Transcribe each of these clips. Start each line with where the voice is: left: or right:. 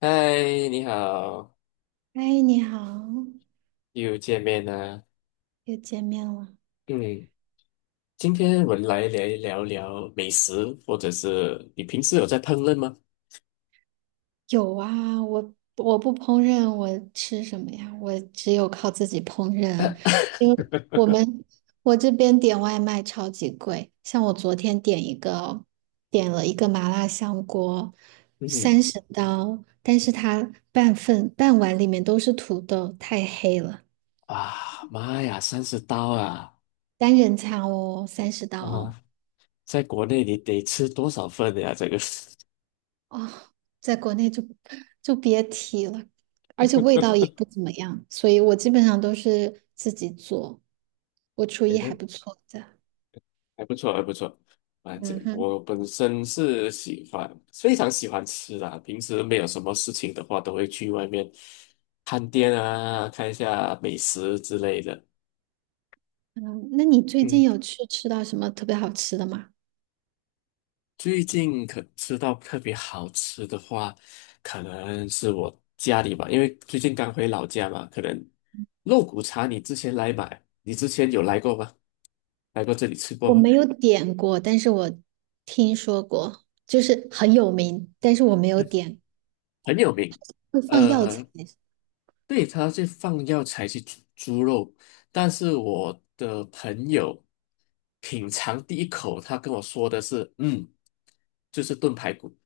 left: 嗨，你好，
right: 哎，你好，
left: 又见面了。
right: 又见面了。
left: 嗯，今天我们来聊聊美食，或者是你平时有在烹饪吗？
right: 有啊，我不烹饪，我吃什么呀？我只有靠自己烹饪，因 为我们我这边点外卖超级贵，像我昨天点一个，点了一个麻辣香锅，
left: 嗯哼。
right: 三十刀，但是它半份半碗里面都是土豆，太黑了。
left: 啊，妈呀，30刀啊！
right: 单人餐哦，三十刀哦。
left: 啊，在国内你得吃多少份呀？这个，
right: 哦，在国内就别提了，而且味道 也不怎么样，所以我基本上都是自己做，我厨
left: 诶
right: 艺还
left: 得，
right: 不错的。
left: 还不错，还不错。反正
right: 嗯哼。
left: 我本身是喜欢，非常喜欢吃啦。平时没有什么事情的话，都会去外面探店啊，看一下美食之类的。
right: 嗯，那你最
left: 嗯。
right: 近有去吃到什么特别好吃的吗？
left: 最近可吃到特别好吃的话，可能是我家里吧，因为最近刚回老家嘛，可能肉骨茶你之前来买，你之前有来过吗？来过这里吃过
right: 我
left: 吗？
right: 没有点过，但是我听说过，就是很有名，但是我没有点，
left: 很有名。
right: 会放药材
left: 呃，对，它是放药材去煮猪肉，但是我的朋友品尝第一口，他跟我说的是，就是炖排骨，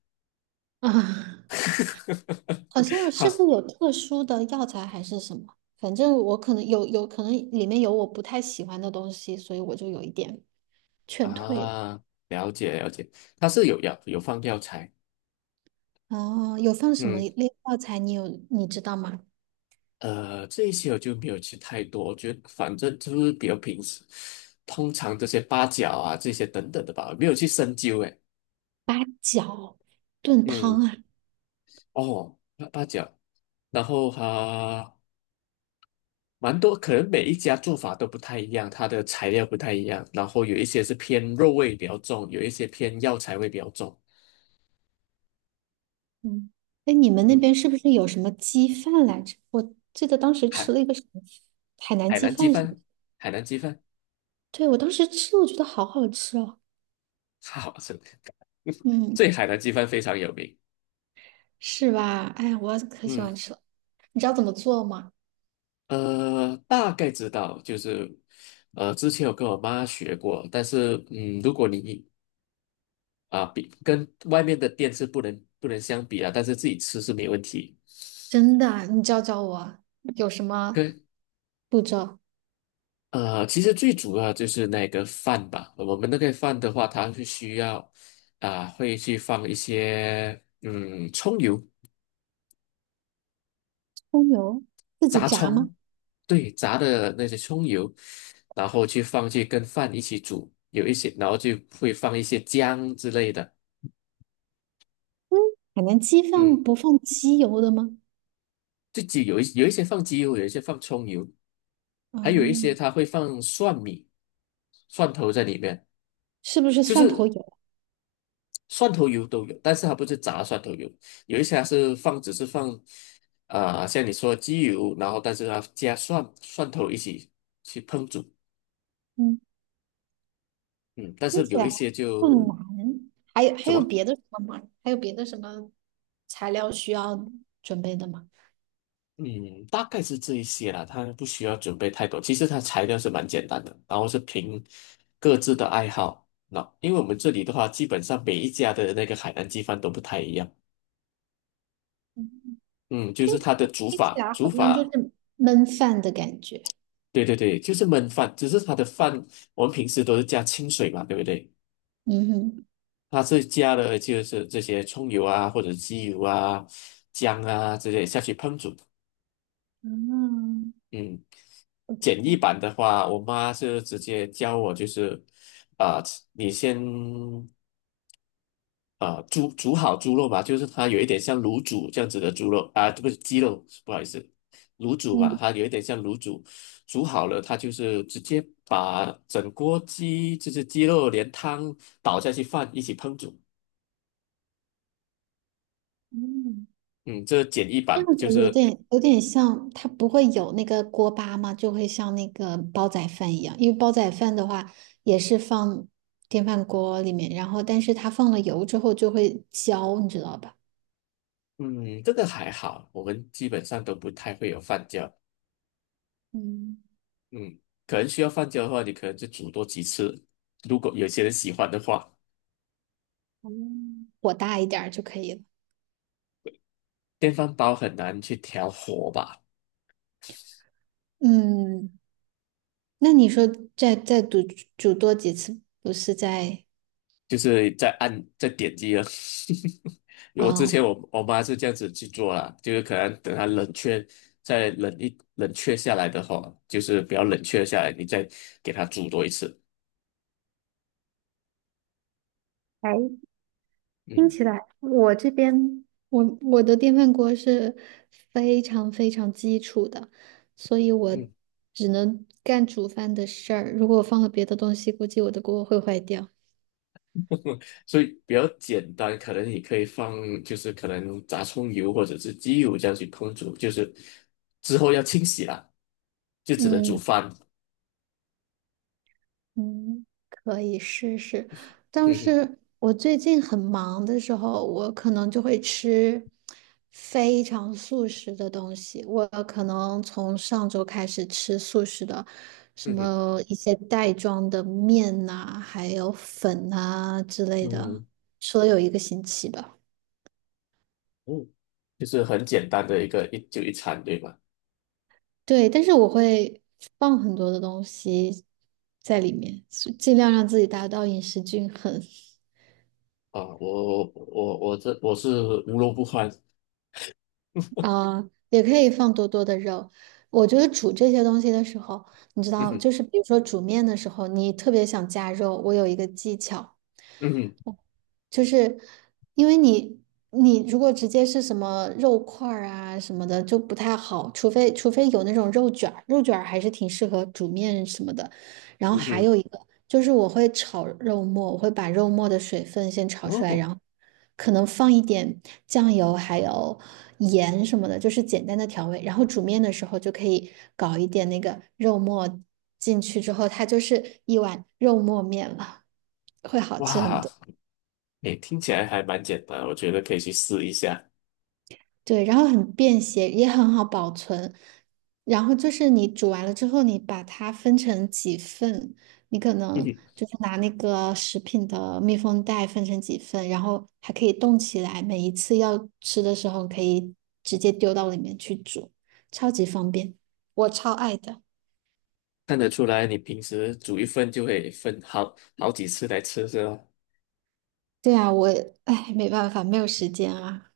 right: 啊。好像
left: 他
right: 是会有特殊的药材还是什么，反正我可能有可能里面有我不太喜欢的东西，所以我就有一点劝退了。
left: 啊，了解了解，它是有放药材。
right: 哦，有放什么
left: 嗯，
right: 类药材？你知道吗？
left: 这一些我就没有吃太多，我觉得反正就是比较平时，通常这些八角啊这些等等的吧，没有去深究诶。
right: 八角炖汤
left: 嗯，
right: 啊。
left: 哦，八角，然后哈、蛮多，可能每一家做法都不太一样，它的材料不太一样，然后有一些是偏肉味比较重，有一些偏药材味比较重。
right: 嗯，哎，你们那
left: 嗯，
right: 边是不是有什么鸡饭来着？我记得当时吃了
left: 海
right: 一个什么海南
left: 海
right: 鸡
left: 南鸡
right: 饭什么，
left: 饭，
right: 是？
left: 海南鸡饭，
right: 对，我当时吃了，我觉得好好吃哦。
left: 好吃，
right: 嗯，
left: 这海南鸡饭非常有名。
right: 是吧？哎呀，我可喜
left: 嗯，
right: 欢吃了。你知道怎么做吗？
left: 大概知道，之前有跟我妈学过，但是，嗯，如果你比跟外面的店是不能相比啊，但是自己吃是没问题。
right: 真的啊，你教教我啊，有什么
left: 跟
right: 步骤？
left: 其实最主要就是那个饭吧，我们那个饭的话，它是需要会去放一些葱油，
right: 葱油自己
left: 炸
right: 炸吗？
left: 葱，对，炸的那些葱油，然后去跟饭一起煮，有一些，然后就会放一些姜之类的。
right: 嗯，海南鸡
left: 嗯，
right: 饭不放鸡油的吗？
left: 自己有一些放鸡油，有一些放葱油，
right: 哦，
left: 还有一些它会放蒜米、蒜头在里面，
right: 是不是
left: 就
right: 蒜头
left: 是
right: 油？
left: 蒜头油都有，但是它不是炸蒜头油，有一些它是放只是放像你说鸡油，然后但是它加蒜头一起去烹煮。
right: 嗯，
left: 嗯，但
right: 听
left: 是
right: 起
left: 有一
right: 来
left: 些
right: 不
left: 就
right: 难。还有还
left: 怎
right: 有
left: 么？
right: 别的什么吗？还有别的什么材料需要准备的吗？
left: 嗯，大概是这一些啦，它不需要准备太多。其实它材料是蛮简单的，然后是凭各自的爱好。那因为我们这里的话，基本上每一家的那个海南鸡饭都不太一样。
right: 嗯，
left: 嗯，就
right: 听
left: 是它的煮
right: 听起
left: 法，
right: 来
left: 煮
right: 好像就是
left: 法，
right: 焖饭的感觉。
left: 对对对，就是焖饭，只是它的饭我们平时都是加清水嘛，对不对？
right: 嗯哼。
left: 它是加了就是这些葱油啊，或者鸡油啊、姜啊之类下去烹煮。
right: 嗯，
left: 嗯。
right: 不
left: 简易
right: 错。
left: 版的话，我妈是直接教我，就是啊、你先煮好猪肉嘛，就是它有一点像卤煮这样子的猪肉啊，不是鸡肉，不好意思，卤煮嘛，
right: 嗯。
left: 它有一点像卤煮，煮好了，它就是直接把整锅鸡，就是鸡肉连汤倒下去饭一起烹煮。
right: 嗯，
left: 嗯，这简易
right: 这
left: 版
right: 样
left: 就
right: 子
left: 是，
right: 有点像，它不会有那个锅巴嘛，就会像那个煲仔饭一样，因为煲仔饭的话也是放电饭锅里面，然后但是它放了油之后就会焦，你知道吧？
left: 嗯，这个还好，我们基本上都不太会有饭焦。
right: 嗯，
left: 嗯，可能需要放久的话，你可能就煮多几次。如果有些人喜欢的话，
right: 哦，火大一点儿就可以了。
left: 电饭煲很难去调火吧，
right: 嗯，那你说再煮多几次，不是在
left: 就是在按在点击了。我之
right: 啊、呃
left: 前我妈是这样子去做啦，就是可能等它冷却，再冷却下来的话，就是比较冷却下来，你再给它煮多一次。
right: 哎，听
left: 嗯
right: 起来我这边我的电饭锅是非常非常基础的，所以我
left: 嗯。
right: 只能干煮饭的事儿。如果我放了别的东西，估计我的锅会坏掉。
left: 所以比较简单，可能你可以放，就是可能炸葱油或者是鸡油这样去烹煮，就是之后要清洗啦，就只能煮
right: 嗯。
left: 饭。
right: 嗯，可以试试，但
left: 嗯哼，
right: 是我最近很忙的时候，我可能就会吃非常素食的东西。我可能从上周开始吃素食的，什
left: 嗯哼，
right: 么一些袋装的面呐、还有粉呐、之类的，
left: 嗯
right: 吃了有一个星期吧。
left: 嗯，就是很简单的一个一餐，对吧？
right: 对，但是我会放很多的东西在里面，尽量让自己达到饮食均衡。
left: 啊，我是无肉不欢。
right: 啊，也可以放多多的肉。我觉得煮这些东西的时候，你知
left: 嗯
right: 道，
left: 哼，
right: 就是比如说煮面的时候，你特别想加肉，我有一个技巧，
left: 嗯哼，
right: 就是因为你你如果直接是什么肉块儿啊什么的就不太好，除非有那种肉卷儿，肉卷儿还是挺适合煮面什么的。然后
left: 嗯
right: 还
left: 哼，
right: 有一个就是我会炒肉末，我会把肉末的水分先炒出来，
left: 哦，
right: 然后可能放一点酱油还有盐什么的，就是简单的调味。然后煮面的时候就可以搞一点那个肉末进去之后，它就是一碗肉末面了，会好吃很
left: 哇，
right: 多。
left: 诶，听起来还蛮简单，我觉得可以去试一下。
right: 对，然后很便携，也很好保存。然后就是你煮完了之后，你把它分成几份，你可
left: 嗯
right: 能
left: 哼，
right: 就是拿那个食品的密封袋分成几份，然后还可以冻起来，每一次要吃的时候可以直接丢到里面去煮，超级方便，我超爱的。
left: 看得出来你平时煮一份就会分好好几次来吃，是吧？
right: 对啊，我，哎，没办法，没有时间啊。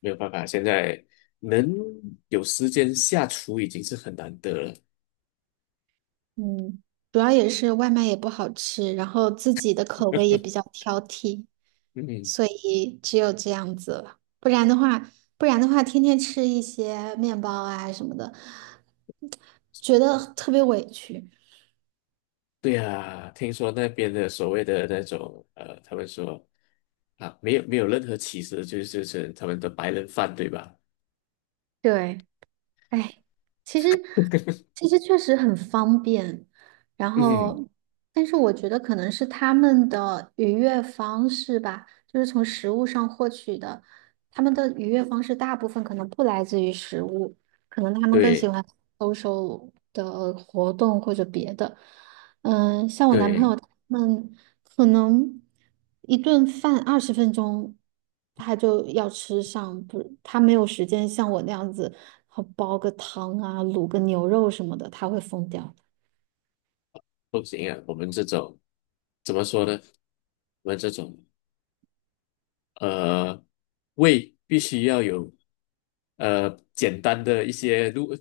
left: 没有办法，现在能有时间下厨已经是很难得了。
right: 嗯，主要也是外卖也不好吃，然后自己的口味也比较挑剔，
left: 嗯，
right: 所以只有这样子了。不然的话，不然的话，天天吃一些面包啊什么的，觉得特别委屈。
left: 对呀，听说那边的所谓的那种他们说啊，没有没有任何歧视，就是他们的白人饭，对吧？
right: 对。哎，其实其实确实很方便，然
left: 嗯，
right: 后，但是我觉得可能是他们的愉悦方式吧，就是从食物上获取的，他们的愉悦方式大部分可能不来自于食物，可能他们更喜
left: 对
right: 欢 SO 的活动或者别的。嗯、像我男朋
left: 对，
right: 友他们可能一顿饭20分钟他就要吃上，不，他没有时间像我那样子，呃煲个汤啊，卤个牛肉什么的，他会疯掉。
left: 不行啊，我们这种怎么说呢？我们这种。呃，胃必须要有简单的一些，如果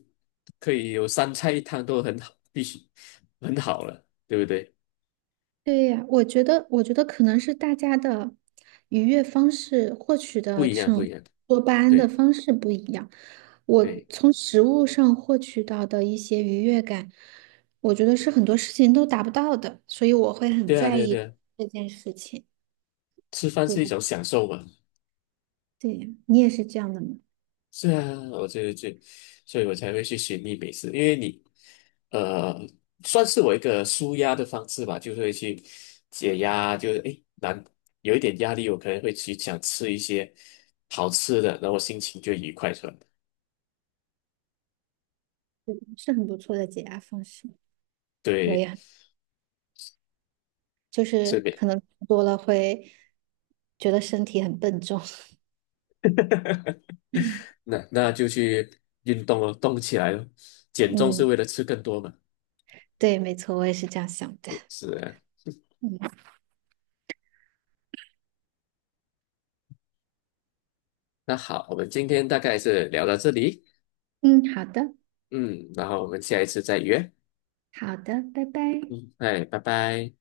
left: 可以有三菜一汤都很好，必须很好了，对不对？
right: 对呀，我觉得，我觉得可能是大家的愉悦方式、获取
left: 不
right: 的这
left: 一样，不一
right: 种
left: 样，
right: 多巴胺的
left: 对
right: 方式不一样。我
left: 对
right: 从食物上获取到的一些愉悦感，我觉得是很多事情都达不到的，所以我会很
left: 对啊，
right: 在
left: 对啊，
right: 意
left: 对啊，
right: 这件事情。
left: 吃饭
right: 对
left: 是一
right: 吧？
left: 种享受嘛。
right: 对呀，你也是这样的吗？
left: 是啊，我所以我才会去寻觅美食，因为你，呃，算是我一个舒压的方式吧，就是会去解压，就是诶，难有一点压力，我可能会去想吃一些好吃的，然后心情就愉快出来。
right: 是很不错的解压方式。我
left: 对，
right: 也就
left: 所以
right: 是
left: 每
right: 可能多了会觉得身体很笨重。
left: 那那就去运动哦，动起来咯，减重是
right: 嗯，
left: 为了吃更多嘛。
right: 对，没错，我也是这样想的。
left: 是啊，
right: 嗯。
left: 那好，我们今天大概是聊到这里，
right: 嗯，好的。
left: 嗯，然后我们下一次再约，
right: 好的，拜拜。
left: 嗯，哎，拜拜。